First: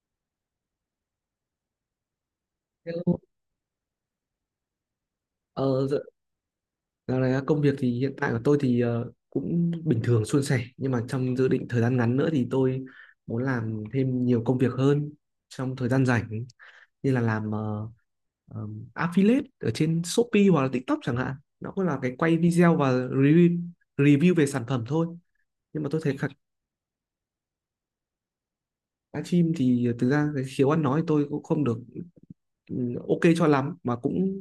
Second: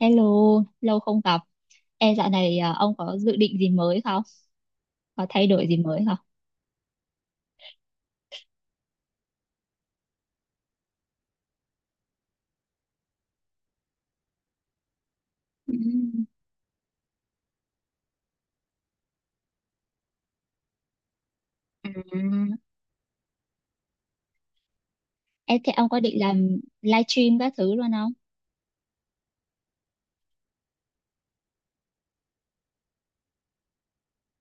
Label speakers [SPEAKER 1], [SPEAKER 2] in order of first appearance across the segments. [SPEAKER 1] Hello, lâu không gặp. Ê, dạo này ông có
[SPEAKER 2] Hello.
[SPEAKER 1] dự định gì mới không? Có thay đổi gì
[SPEAKER 2] Ờ, dạ-
[SPEAKER 1] mới không?
[SPEAKER 2] Dạo này công việc thì hiện tại của tôi thì cũng bình thường suôn sẻ, nhưng mà trong dự định thời gian ngắn nữa thì tôi muốn làm thêm nhiều công việc hơn
[SPEAKER 1] Ừ.
[SPEAKER 2] trong thời gian rảnh, như là làm ờ, affiliate ở trên Shopee hoặc là TikTok chẳng hạn. Nó cũng là cái quay
[SPEAKER 1] À,
[SPEAKER 2] video và review về sản phẩm thôi,
[SPEAKER 1] ê, thế
[SPEAKER 2] nhưng
[SPEAKER 1] ông
[SPEAKER 2] mà
[SPEAKER 1] có
[SPEAKER 2] tôi
[SPEAKER 1] định
[SPEAKER 2] thấy
[SPEAKER 1] làm livestream các thứ luôn không?
[SPEAKER 2] livestream thì thực ra cái khiếu ăn nói tôi cũng không được ok cho lắm, mà cũng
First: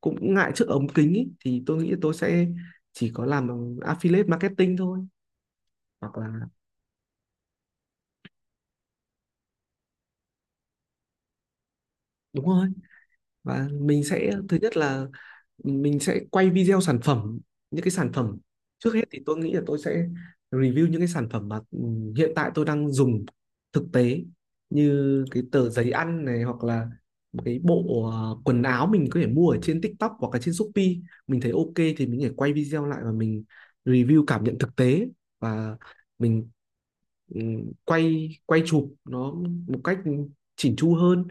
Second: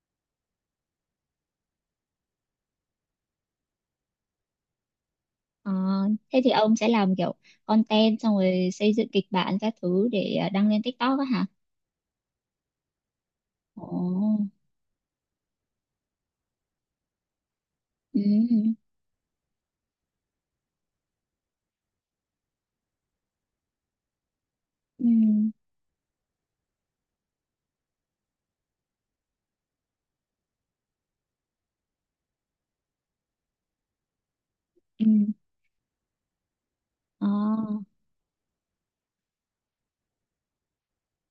[SPEAKER 2] cũng ngại trước ống kính ý, thì tôi nghĩ tôi sẽ chỉ có làm affiliate marketing thôi,
[SPEAKER 1] Ờ,
[SPEAKER 2] hoặc là
[SPEAKER 1] thế thì ông sẽ làm kiểu content xong rồi xây dựng kịch bản các thứ để đăng lên TikTok á hả?
[SPEAKER 2] đúng rồi. Và mình sẽ
[SPEAKER 1] Ồ,
[SPEAKER 2] thứ nhất là mình sẽ quay video sản phẩm, những cái sản
[SPEAKER 1] ừ,
[SPEAKER 2] phẩm. Trước hết thì tôi nghĩ là tôi sẽ review những cái sản phẩm mà hiện tại tôi đang dùng thực tế,
[SPEAKER 1] ừ,
[SPEAKER 2] như cái tờ giấy ăn này, hoặc là một cái bộ quần áo mình có thể mua ở trên TikTok hoặc là trên Shopee, mình thấy ok thì mình có thể quay video lại và mình review cảm nhận thực
[SPEAKER 1] ừ.
[SPEAKER 2] tế. Và mình
[SPEAKER 1] Ờ,
[SPEAKER 2] ừ, quay quay chụp nó một cách chỉn chu hơn,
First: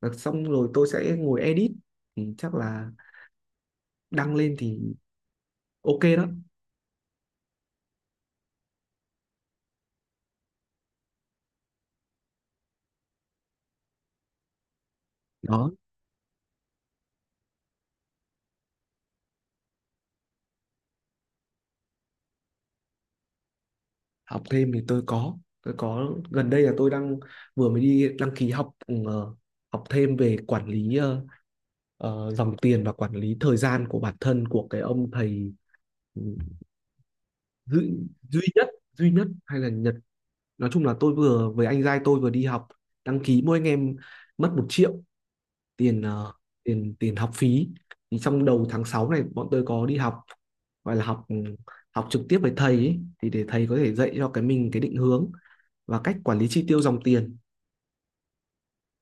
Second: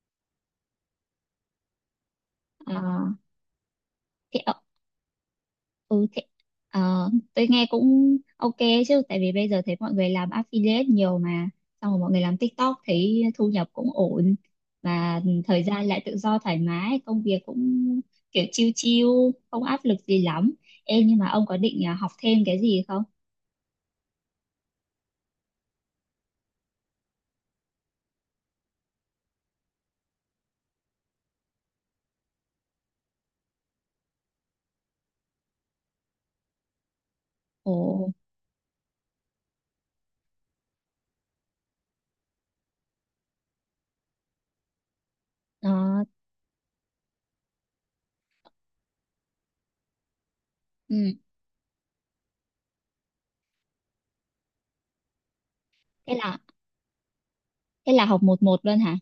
[SPEAKER 2] và xong rồi tôi sẽ ngồi edit, thì chắc là
[SPEAKER 1] à,
[SPEAKER 2] đăng
[SPEAKER 1] thế.
[SPEAKER 2] lên thì ok
[SPEAKER 1] Ừ, thế,
[SPEAKER 2] đó.
[SPEAKER 1] tôi nghe cũng ok chứ tại vì bây giờ thấy mọi người làm affiliate nhiều mà xong rồi mọi người làm TikTok thấy thu nhập cũng ổn, và thời
[SPEAKER 2] Đó,
[SPEAKER 1] gian lại tự do thoải mái, công việc cũng kiểu chill chill, không áp lực gì lắm. Em nhưng mà ông có định học thêm cái gì không?
[SPEAKER 2] học thêm thì tôi có gần đây là tôi đang vừa mới đi đăng ký học học thêm về quản lý dòng tiền và quản lý thời gian của bản thân, của cái ông thầy ừ, duy,
[SPEAKER 1] Ồ.
[SPEAKER 2] duy nhất hay là Nhật. Nói chung là tôi vừa với anh giai tôi vừa đi học đăng ký, mỗi anh em mất 1 triệu tiền
[SPEAKER 1] Ờ,
[SPEAKER 2] tiền tiền học phí. Thì trong đầu tháng 6 này bọn tôi có đi học, gọi là
[SPEAKER 1] ừ.
[SPEAKER 2] học học trực tiếp với thầy ấy, thì để thầy có thể dạy cho cái mình cái định hướng và
[SPEAKER 1] Thế
[SPEAKER 2] cách
[SPEAKER 1] là
[SPEAKER 2] quản lý chi tiêu dòng tiền.
[SPEAKER 1] thế là học một một luôn hả?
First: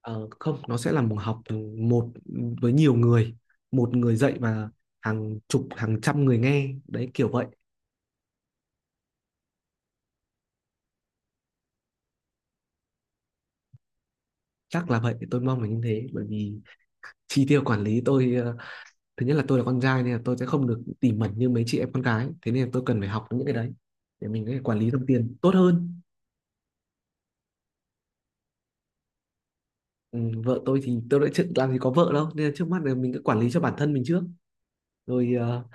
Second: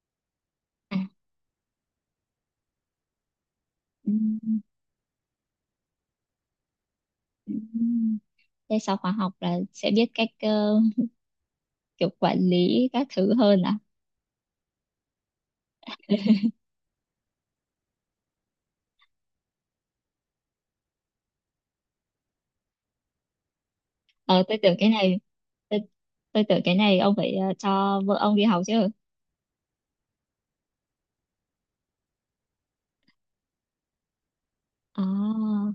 [SPEAKER 2] Ờ, Không, nó sẽ
[SPEAKER 1] À,
[SPEAKER 2] là một học một với nhiều người, một
[SPEAKER 1] ừ,
[SPEAKER 2] người dạy
[SPEAKER 1] ừ.
[SPEAKER 2] và hàng chục hàng trăm người nghe đấy, kiểu vậy.
[SPEAKER 1] Ừ. Thế sau khóa học là sẽ biết cách kiểu quản lý các thứ hơn à?
[SPEAKER 2] Chắc là vậy, tôi mong là như thế, bởi vì chi tiêu quản lý tôi thứ nhất là tôi là con trai nên là tôi sẽ không được tỉ mẩn như mấy chị em con gái, thế nên là tôi cần phải học những cái đấy để
[SPEAKER 1] ờ
[SPEAKER 2] mình có
[SPEAKER 1] tôi
[SPEAKER 2] thể
[SPEAKER 1] tưởng
[SPEAKER 2] quản
[SPEAKER 1] cái
[SPEAKER 2] lý dòng
[SPEAKER 1] này
[SPEAKER 2] tiền tốt
[SPEAKER 1] tôi,
[SPEAKER 2] hơn.
[SPEAKER 1] tôi tưởng cái này ông phải cho vợ ông đi học chứ.
[SPEAKER 2] ừ, Vợ tôi thì tôi đã chưa làm gì có vợ đâu, nên là trước mắt là mình cứ quản lý cho bản thân mình trước, rồi
[SPEAKER 1] À,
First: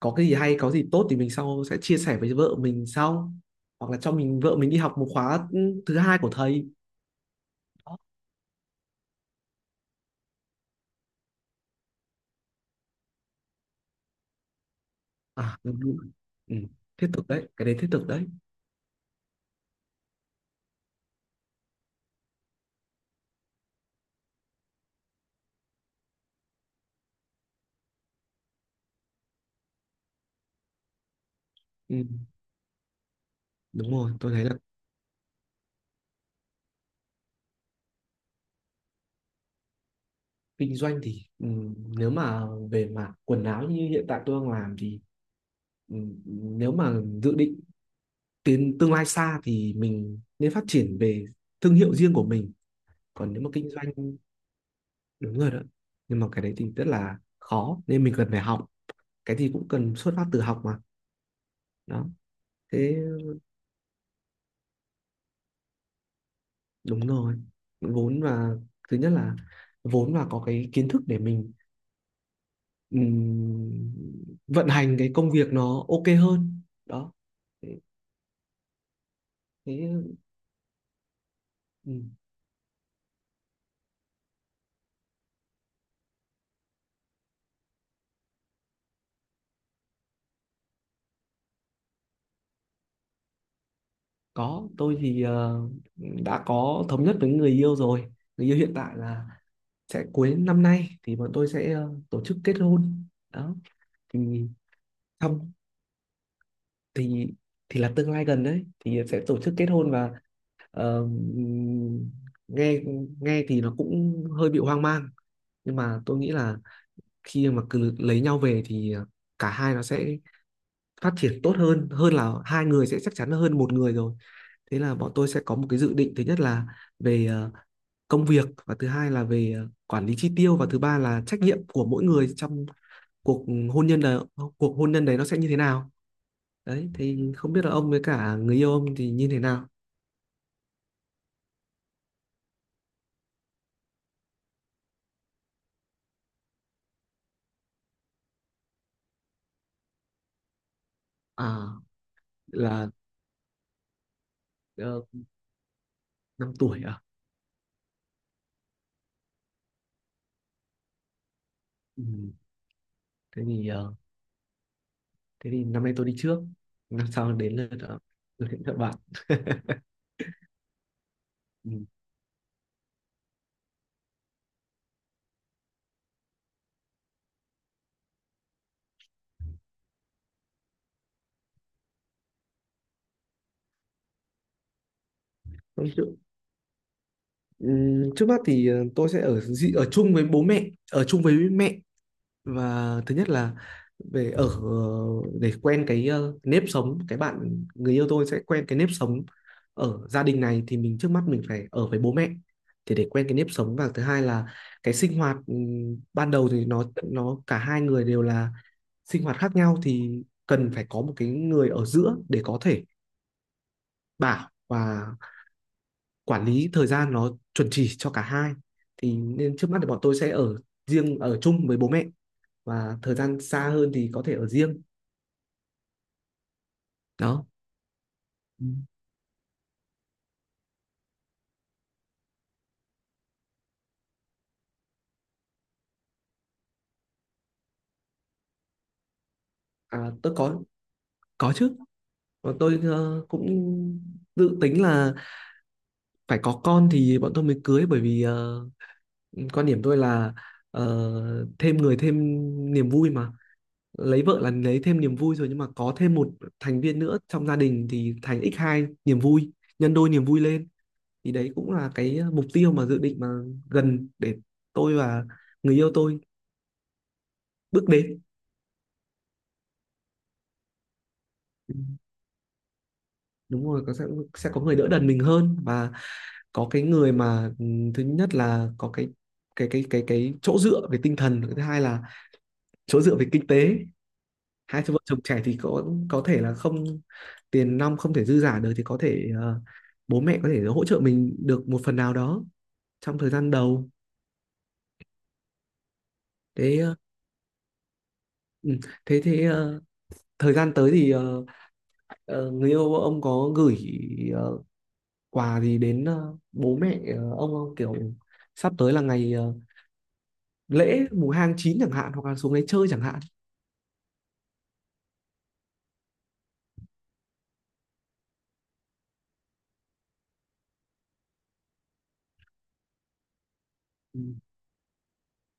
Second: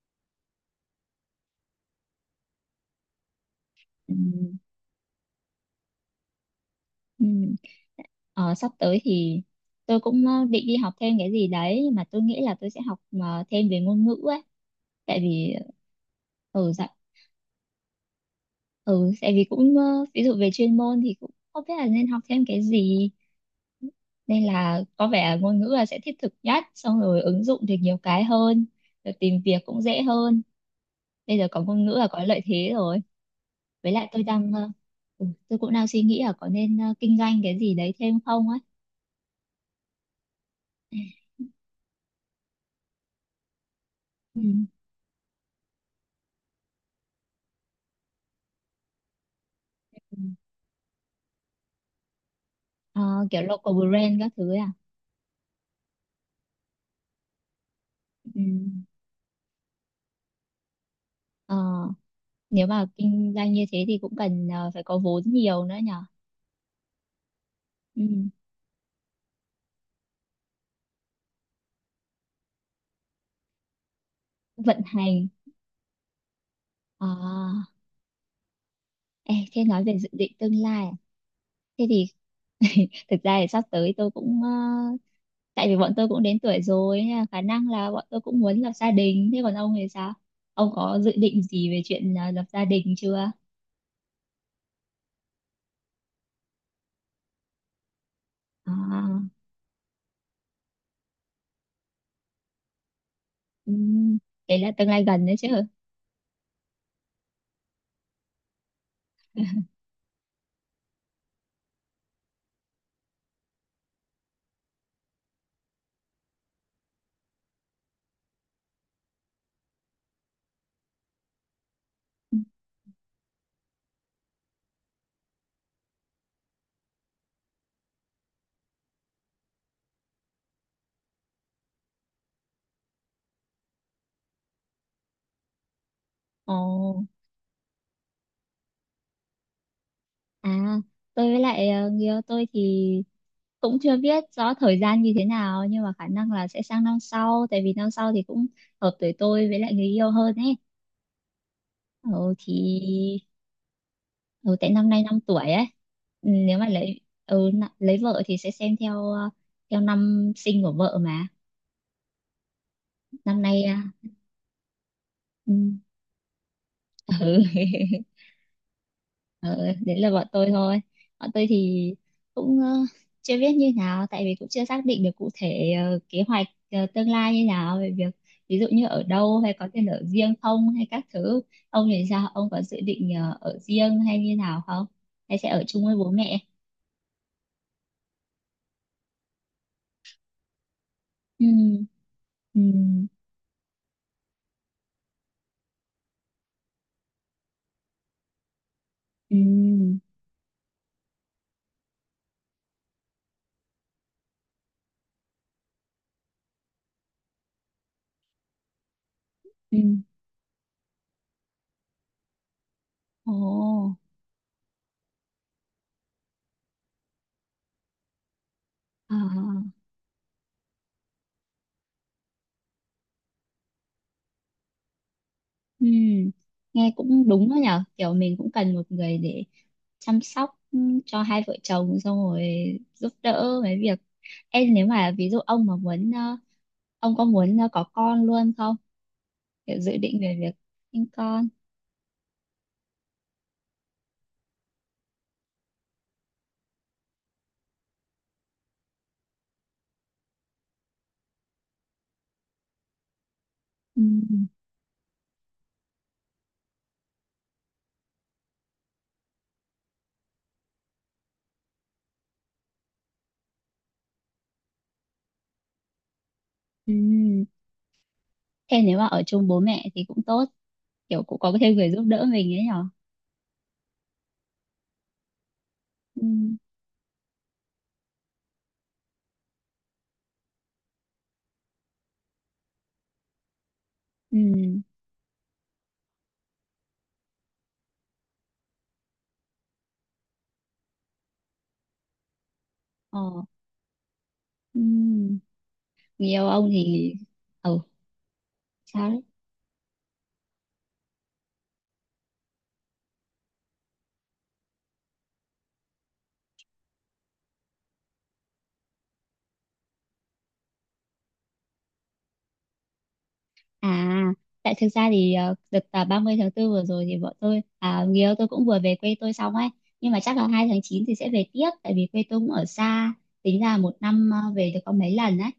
[SPEAKER 2] có cái gì hay có gì tốt thì mình sau sẽ chia sẻ với vợ mình sau, hoặc là cho
[SPEAKER 1] ừ,
[SPEAKER 2] mình vợ mình đi học một khóa thứ hai của thầy.
[SPEAKER 1] ừ.
[SPEAKER 2] Đó.
[SPEAKER 1] Ờ, sắp tới thì tôi cũng định đi học thêm cái gì đấy, nhưng mà tôi nghĩ là tôi sẽ học thêm về ngôn ngữ ấy. Tại vì
[SPEAKER 2] À, đúng rồi. Ừ.
[SPEAKER 1] ừ, dạ,
[SPEAKER 2] Thiết thực đấy, cái đấy thiết thực đấy.
[SPEAKER 1] ừ, tại vì cũng ví dụ về chuyên môn thì cũng không biết là nên học thêm cái gì, nên là có vẻ ngôn ngữ là sẽ thiết thực nhất, xong rồi ứng dụng được nhiều cái hơn, rồi tìm việc cũng dễ hơn. Bây giờ có ngôn ngữ
[SPEAKER 2] Ừ.
[SPEAKER 1] là có lợi thế rồi.
[SPEAKER 2] Đúng
[SPEAKER 1] Với lại
[SPEAKER 2] rồi,
[SPEAKER 1] tôi
[SPEAKER 2] tôi thấy là
[SPEAKER 1] đang ừ, tôi cũng đang suy nghĩ là có nên kinh doanh cái gì đấy thêm không ấy.
[SPEAKER 2] kinh doanh thì nếu mà về mặt quần áo như hiện tại
[SPEAKER 1] Ừ.
[SPEAKER 2] tôi đang làm thì, nếu mà dự định tiến tương lai xa thì
[SPEAKER 1] Ừ.
[SPEAKER 2] mình nên phát triển về thương hiệu riêng của mình,
[SPEAKER 1] Ờ,
[SPEAKER 2] còn nếu
[SPEAKER 1] kiểu
[SPEAKER 2] mà kinh
[SPEAKER 1] local
[SPEAKER 2] doanh
[SPEAKER 1] brand các thứ ấy à?
[SPEAKER 2] đúng rồi đó. Nhưng mà cái đấy thì rất là khó nên mình cần phải
[SPEAKER 1] Ừ.
[SPEAKER 2] học, cái gì cũng cần xuất phát từ học mà.
[SPEAKER 1] Ờ,
[SPEAKER 2] Đó.
[SPEAKER 1] nếu mà
[SPEAKER 2] Thế,
[SPEAKER 1] kinh doanh như thế thì cũng cần phải có vốn nhiều nữa nhở.
[SPEAKER 2] đúng rồi,
[SPEAKER 1] Ừ.
[SPEAKER 2] vốn và thứ nhất là vốn và có cái kiến thức để mình ừm, vận
[SPEAKER 1] Vận
[SPEAKER 2] hành cái
[SPEAKER 1] hành.
[SPEAKER 2] công việc nó ok hơn đó.
[SPEAKER 1] À,
[SPEAKER 2] thế,
[SPEAKER 1] ê, thế nói về dự
[SPEAKER 2] thế
[SPEAKER 1] định tương lai à? Thế
[SPEAKER 2] Ừ.
[SPEAKER 1] thì thực ra thì sắp tới tôi cũng tại vì bọn tôi cũng đến tuổi rồi, nên là khả năng là bọn tôi cũng muốn lập gia đình, thế còn ông thì sao? Ông có dự định gì về chuyện lập gia đình chưa?
[SPEAKER 2] Có, tôi thì đã có thống nhất với người yêu rồi, người yêu hiện tại
[SPEAKER 1] À,
[SPEAKER 2] là sẽ cuối năm nay thì bọn tôi sẽ tổ chức kết hôn đó.
[SPEAKER 1] ừm.
[SPEAKER 2] Thì
[SPEAKER 1] Đấy là tương lai gần đấy chứ.
[SPEAKER 2] xong thì thì là tương lai gần đấy thì sẽ tổ chức kết hôn và ờ, nghe nghe thì nó cũng hơi bị hoang mang, nhưng mà tôi nghĩ là khi mà cứ lấy nhau về thì cả hai nó sẽ phát triển tốt hơn, hơn là hai người sẽ chắc chắn hơn một người rồi. Thế là bọn tôi sẽ có một cái dự định, thứ nhất là về công việc, và thứ hai là về quản lý chi tiêu, và thứ ba là trách nhiệm của mỗi người trong cuộc hôn nhân, là cuộc hôn nhân đấy nó sẽ như thế nào. Đấy,
[SPEAKER 1] Ồ,
[SPEAKER 2] thì không biết là ông với cả người yêu ông thì như thế nào.
[SPEAKER 1] à, tôi với lại người yêu tôi thì cũng chưa biết rõ thời gian như thế nào, nhưng mà khả năng là sẽ sang năm sau, tại vì năm sau thì cũng hợp tuổi tôi với lại người yêu hơn ấy.
[SPEAKER 2] À,
[SPEAKER 1] Ừ thì
[SPEAKER 2] là
[SPEAKER 1] ừ, tại năm
[SPEAKER 2] uh,
[SPEAKER 1] nay 5 tuổi ấy. Ừ,
[SPEAKER 2] 5
[SPEAKER 1] nếu mà
[SPEAKER 2] tuổi
[SPEAKER 1] lấy
[SPEAKER 2] à?
[SPEAKER 1] lấy vợ thì sẽ xem theo theo năm sinh của vợ mà.
[SPEAKER 2] Ừ.
[SPEAKER 1] Năm
[SPEAKER 2] Thế
[SPEAKER 1] nay
[SPEAKER 2] thì
[SPEAKER 1] à,
[SPEAKER 2] thế
[SPEAKER 1] ừ.
[SPEAKER 2] thì năm nay tôi đi trước, năm sau
[SPEAKER 1] Ừ.
[SPEAKER 2] đến lượt các bạn.
[SPEAKER 1] Ờ, đấy là bọn tôi thôi. Bọn tôi
[SPEAKER 2] Ừ.
[SPEAKER 1] thì cũng chưa biết như nào, tại vì cũng chưa xác định được cụ thể kế hoạch tương lai như nào, về việc ví dụ như ở đâu, hay có tiền ở riêng không, hay các thứ. Ông thì sao? Ông có dự định ở riêng hay như nào không? Hay sẽ ở chung
[SPEAKER 2] Thôi
[SPEAKER 1] với bố
[SPEAKER 2] chứ-
[SPEAKER 1] mẹ?
[SPEAKER 2] ừ, Trước mắt thì tôi sẽ ở ở chung với bố mẹ, ở chung với
[SPEAKER 1] Ừ,
[SPEAKER 2] mẹ.
[SPEAKER 1] ừ,
[SPEAKER 2] Và thứ nhất là về ở, để quen cái nếp sống, cái bạn người yêu tôi sẽ quen cái nếp sống
[SPEAKER 1] ừ,
[SPEAKER 2] ở gia đình này, thì mình trước mắt mình phải ở với bố mẹ, thì để quen cái nếp sống. Và thứ hai là cái sinh hoạt ban đầu thì nó cả hai người đều là sinh hoạt khác nhau,
[SPEAKER 1] ừ.
[SPEAKER 2] thì cần phải có một cái người ở giữa để có thể
[SPEAKER 1] Ồ,
[SPEAKER 2] bảo và quản lý thời gian nó chuẩn chỉ cho cả hai,
[SPEAKER 1] à,
[SPEAKER 2] thì nên trước mắt thì bọn tôi sẽ ở riêng, ở chung với bố mẹ, và thời gian xa hơn thì có thể ở riêng.
[SPEAKER 1] ừ. Nghe cũng
[SPEAKER 2] Đó.
[SPEAKER 1] đúng đó nhở, kiểu mình cũng
[SPEAKER 2] Ừ.
[SPEAKER 1] cần một người để chăm sóc cho hai vợ chồng, xong rồi giúp đỡ mấy việc. Em nếu mà ví dụ ông mà muốn ông có muốn có con luôn không, kiểu dự
[SPEAKER 2] À,
[SPEAKER 1] định
[SPEAKER 2] tôi
[SPEAKER 1] về việc
[SPEAKER 2] có
[SPEAKER 1] sinh con.
[SPEAKER 2] có chứ. Bọn tôi cũng dự tính là phải có con thì bọn tôi mới cưới, bởi vì quan điểm tôi là thêm người thêm niềm vui mà.
[SPEAKER 1] Ừ.
[SPEAKER 2] Lấy vợ là lấy thêm niềm vui rồi, nhưng mà có thêm một thành viên nữa trong gia đình thì thành x hai niềm vui, nhân đôi niềm vui lên. Thì đấy cũng là cái mục tiêu mà dự định mà gần để tôi và người yêu tôi
[SPEAKER 1] Ừ.
[SPEAKER 2] bước đến.
[SPEAKER 1] Thế nếu mà ở chung bố mẹ thì cũng tốt, kiểu cũng có thêm
[SPEAKER 2] Ừ,
[SPEAKER 1] người giúp đỡ mình ấy nhở.
[SPEAKER 2] đúng rồi, có, sẽ có người đỡ đần mình hơn, và
[SPEAKER 1] Ừ.
[SPEAKER 2] có cái người mà thứ nhất là có cái chỗ dựa về tinh thần, thứ hai là chỗ dựa về kinh tế.
[SPEAKER 1] Ừ.
[SPEAKER 2] Hai vợ chồng trẻ thì có thể là không, tiền nong không thể dư giả được, thì có thể bố mẹ có thể hỗ trợ mình được một phần nào đó trong thời
[SPEAKER 1] Ờ.
[SPEAKER 2] gian đầu.
[SPEAKER 1] Ừ. Nhiều ông
[SPEAKER 2] Thế ờ,
[SPEAKER 1] thì ừ.
[SPEAKER 2] ừ, thế
[SPEAKER 1] Sao?
[SPEAKER 2] thế ờ, Thời gian tới thì người yêu ông có gửi ờ, quà gì đến bố mẹ ông không, kiểu sắp tới là ngày lễ mùng 2 tháng 9 chẳng hạn, hoặc là xuống đấy chơi chẳng hạn.
[SPEAKER 1] À, tại thực ra thì đợt 30 tháng 4 vừa rồi thì người yêu tôi cũng vừa về quê tôi xong ấy. Nhưng mà chắc là 2 tháng 9 thì sẽ về tiếp, tại vì quê tôi cũng ở xa, tính là một
[SPEAKER 2] Ừ.
[SPEAKER 1] năm về được có mấy lần ấy.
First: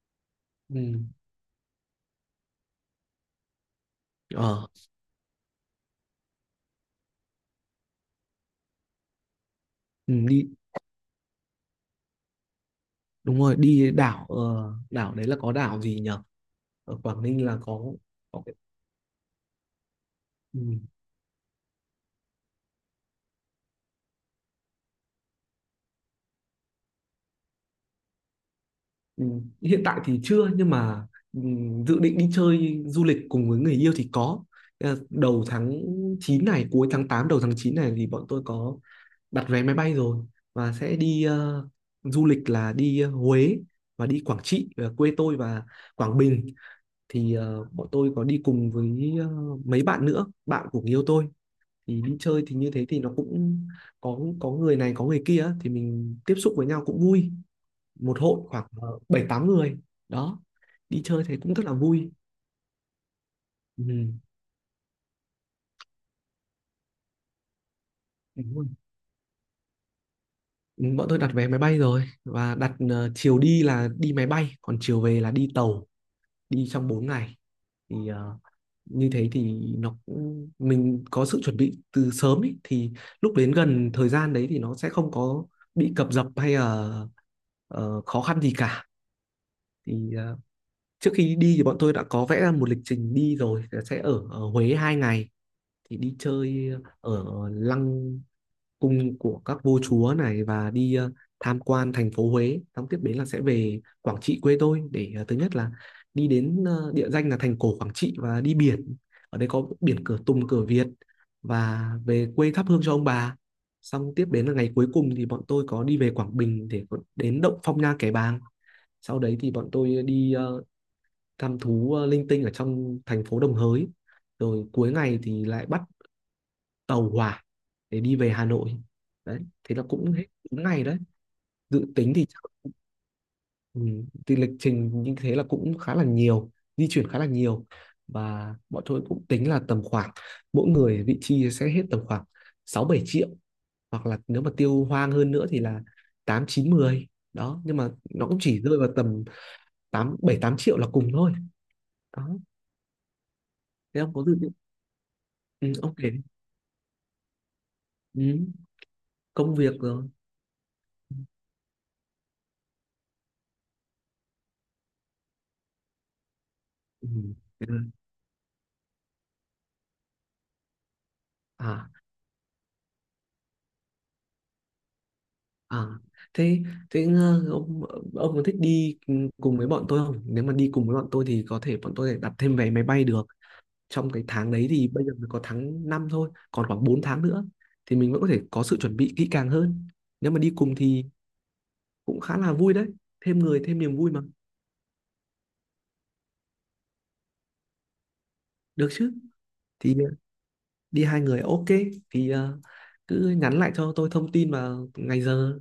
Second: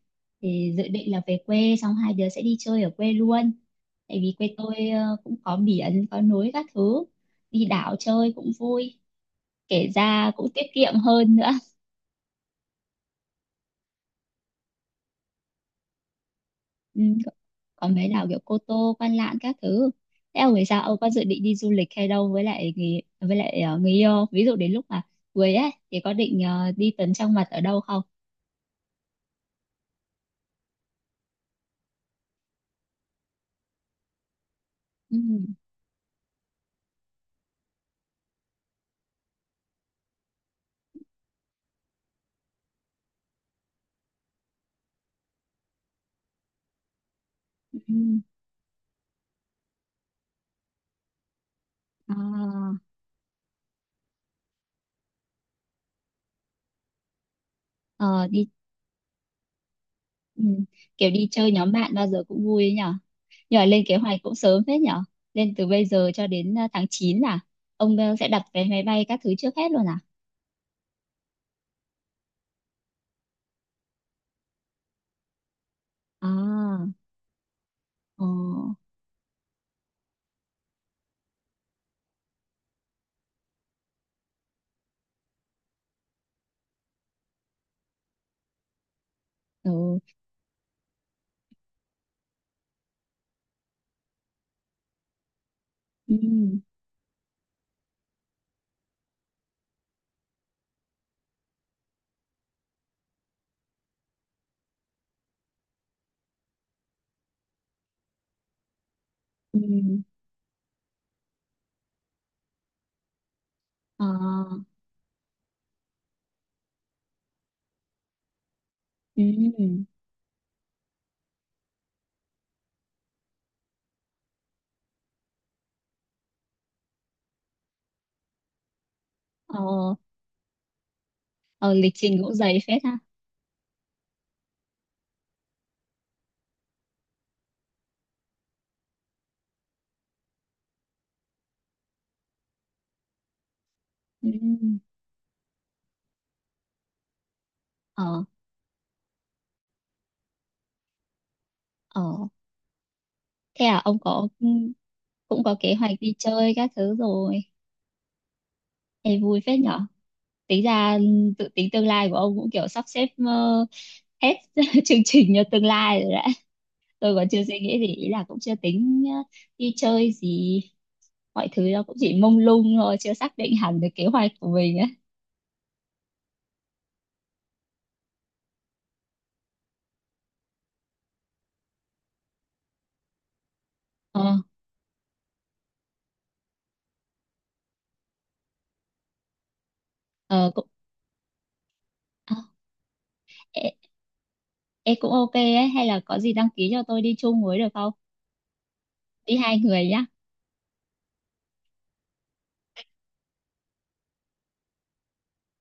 [SPEAKER 1] Thì dự
[SPEAKER 2] Ừ.
[SPEAKER 1] định là về quê xong hai đứa sẽ đi chơi ở quê luôn, tại vì quê
[SPEAKER 2] Ờ,
[SPEAKER 1] tôi cũng có biển có núi các thứ, đi đảo chơi cũng vui, kể
[SPEAKER 2] ừ,
[SPEAKER 1] ra
[SPEAKER 2] đi
[SPEAKER 1] cũng tiết kiệm hơn nữa.
[SPEAKER 2] đúng rồi, đi đảo đấy là có đảo gì nhở, ở
[SPEAKER 1] Ừ,
[SPEAKER 2] Quảng Ninh là
[SPEAKER 1] còn mấy đảo kiểu
[SPEAKER 2] có cái-.
[SPEAKER 1] Cô Tô, Quan Lạn các thứ. Thế ông
[SPEAKER 2] Ừ.
[SPEAKER 1] thì sao? Ông có dự định đi du lịch hay đâu với lại người yêu? Ví dụ đến lúc mà cưới ấy thì có định đi tấn trong mật ở đâu không?
[SPEAKER 2] Ừ, hiện tại thì chưa, nhưng mà ừ, dự định đi chơi du lịch cùng với người yêu thì có. Ờ,
[SPEAKER 1] Ừ,
[SPEAKER 2] đầu tháng 9 này, cuối tháng 8 đầu tháng 9 này thì bọn tôi có đặt vé máy bay rồi, và sẽ đi du lịch là đi Huế và đi Quảng Trị quê tôi, và Quảng Bình. Thì bọn tôi
[SPEAKER 1] ừ,
[SPEAKER 2] có đi cùng với mấy bạn nữa, bạn của người yêu tôi, thì
[SPEAKER 1] ờ,
[SPEAKER 2] đi chơi thì như thế thì nó cũng có người này có người kia á, thì mình tiếp xúc với nhau cũng vui. Một
[SPEAKER 1] ờ,
[SPEAKER 2] hội
[SPEAKER 1] đi
[SPEAKER 2] khoảng bảy tám người đó,
[SPEAKER 1] ừ,
[SPEAKER 2] đi
[SPEAKER 1] kiểu
[SPEAKER 2] chơi
[SPEAKER 1] đi
[SPEAKER 2] thấy
[SPEAKER 1] chơi
[SPEAKER 2] cũng rất
[SPEAKER 1] nhóm
[SPEAKER 2] là
[SPEAKER 1] bạn bao
[SPEAKER 2] vui.
[SPEAKER 1] giờ cũng vui ấy nhở. Nhưng
[SPEAKER 2] Ừ.
[SPEAKER 1] lên kế hoạch cũng sớm phết nhở. Lên từ bây giờ cho đến tháng 9 là ông sẽ đặt
[SPEAKER 2] Đúng
[SPEAKER 1] vé
[SPEAKER 2] rồi.
[SPEAKER 1] máy bay các thứ trước hết luôn à?
[SPEAKER 2] Ừ, bọn tôi đặt vé máy bay rồi, và đặt chiều đi là đi máy bay còn chiều về là đi tàu, đi
[SPEAKER 1] À,
[SPEAKER 2] trong 4 ngày. Thì
[SPEAKER 1] ờ,
[SPEAKER 2] như thế thì nó cũng- mình có sự chuẩn bị từ sớm ý, thì lúc đến gần thời gian đấy thì nó sẽ không có bị cập dập hay là khó khăn gì cả.
[SPEAKER 1] ừ,
[SPEAKER 2] Thì trước khi đi thì bọn tôi đã có vẽ ra một lịch trình đi rồi, sẽ ở Huế 2 ngày thì
[SPEAKER 1] ừ,
[SPEAKER 2] đi chơi ở lăng cung của các vua chúa này, và đi tham quan thành phố Huế, xong tiếp đến là sẽ về Quảng Trị quê tôi để thứ nhất là đi đến địa danh là thành cổ Quảng Trị và đi biển, ở đây
[SPEAKER 1] ừ,
[SPEAKER 2] có biển cửa Tùng cửa Việt, và về quê thắp hương cho ông bà.
[SPEAKER 1] ờ,
[SPEAKER 2] Xong tiếp đến là ngày cuối cùng thì bọn tôi có đi về Quảng Bình để đến động Phong Nha Kẻ Bàng, sau đấy thì bọn
[SPEAKER 1] ừ.
[SPEAKER 2] tôi đi thăm thú linh tinh ở trong thành phố Đồng Hới, rồi cuối ngày thì lại bắt tàu hỏa để đi về Hà Nội. Đấy, thế là
[SPEAKER 1] Ờ,
[SPEAKER 2] cũng hết đúng ngày đấy.
[SPEAKER 1] ờ,
[SPEAKER 2] Dự
[SPEAKER 1] lịch
[SPEAKER 2] tính
[SPEAKER 1] trình
[SPEAKER 2] thì
[SPEAKER 1] cũng dày
[SPEAKER 2] chắc-
[SPEAKER 1] phết ha.
[SPEAKER 2] ừ, thì lịch trình như thế là cũng khá là nhiều, di chuyển khá là nhiều, và bọn tôi cũng tính là tầm khoảng mỗi người vị chi sẽ hết tầm khoảng 6 7 triệu, hoặc là
[SPEAKER 1] Ừ.
[SPEAKER 2] nếu mà tiêu hoang hơn nữa thì là 8 9 mười. Đó, nhưng mà
[SPEAKER 1] Ờ,
[SPEAKER 2] nó cũng chỉ rơi vào tầm 8 7 8 triệu là cùng thôi.
[SPEAKER 1] ờ.
[SPEAKER 2] Đó.
[SPEAKER 1] Thế à, ông
[SPEAKER 2] Thế ông có
[SPEAKER 1] có
[SPEAKER 2] dự định
[SPEAKER 1] cũng có
[SPEAKER 2] ừ,
[SPEAKER 1] kế hoạch
[SPEAKER 2] ông kể
[SPEAKER 1] đi
[SPEAKER 2] đi.
[SPEAKER 1] chơi các thứ rồi.
[SPEAKER 2] Ừ,
[SPEAKER 1] Ê, vui
[SPEAKER 2] công
[SPEAKER 1] phết
[SPEAKER 2] việc
[SPEAKER 1] nhở.
[SPEAKER 2] rồi.
[SPEAKER 1] Tính ra tự tính tương lai của ông cũng kiểu sắp xếp hết chương trình cho tương lai rồi đấy.
[SPEAKER 2] Ừ.
[SPEAKER 1] Tôi còn chưa suy
[SPEAKER 2] Ừ.
[SPEAKER 1] nghĩ gì, ý là cũng chưa tính đi chơi gì. Mọi thứ nó
[SPEAKER 2] À.
[SPEAKER 1] cũng chỉ mông lung thôi, chưa xác định hẳn được kế hoạch của mình ấy.
[SPEAKER 2] À, thế thế ờ, ông có thích đi cùng với bọn tôi không? Nếu mà đi cùng với bọn tôi thì có thể bọn tôi đặt thêm vé máy bay được. Trong
[SPEAKER 1] Ờ,
[SPEAKER 2] cái tháng đấy thì bây giờ mới có tháng 5 thôi, còn khoảng 4 tháng nữa thì mình vẫn có thể có sự chuẩn bị kỹ càng hơn. Nếu mà
[SPEAKER 1] ờ,
[SPEAKER 2] đi
[SPEAKER 1] cũng,
[SPEAKER 2] cùng thì cũng
[SPEAKER 1] à,
[SPEAKER 2] khá là vui đấy, thêm người
[SPEAKER 1] ê,
[SPEAKER 2] thêm niềm vui mà.
[SPEAKER 1] ê, cũng ok ấy. Hay là có gì đăng ký cho tôi đi chung với được không?
[SPEAKER 2] Được chứ?
[SPEAKER 1] Đi hai người
[SPEAKER 2] Thì
[SPEAKER 1] nhá.
[SPEAKER 2] đi hai người ok, thì cứ nhắn lại cho tôi thông tin và ngày giờ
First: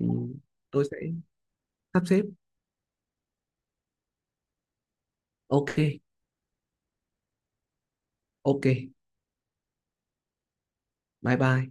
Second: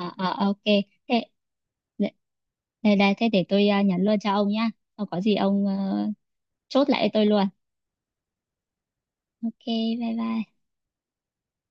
[SPEAKER 2] thì
[SPEAKER 1] à, ok,
[SPEAKER 2] tôi sẽ
[SPEAKER 1] thế
[SPEAKER 2] sắp
[SPEAKER 1] đây,
[SPEAKER 2] xếp.
[SPEAKER 1] đây đây, thế để tôi nhắn luôn cho ông nhá, không có gì ông
[SPEAKER 2] Ok,
[SPEAKER 1] chốt lại cho tôi luôn.
[SPEAKER 2] ok.
[SPEAKER 1] Ok, bye bye.
[SPEAKER 2] Bye bye.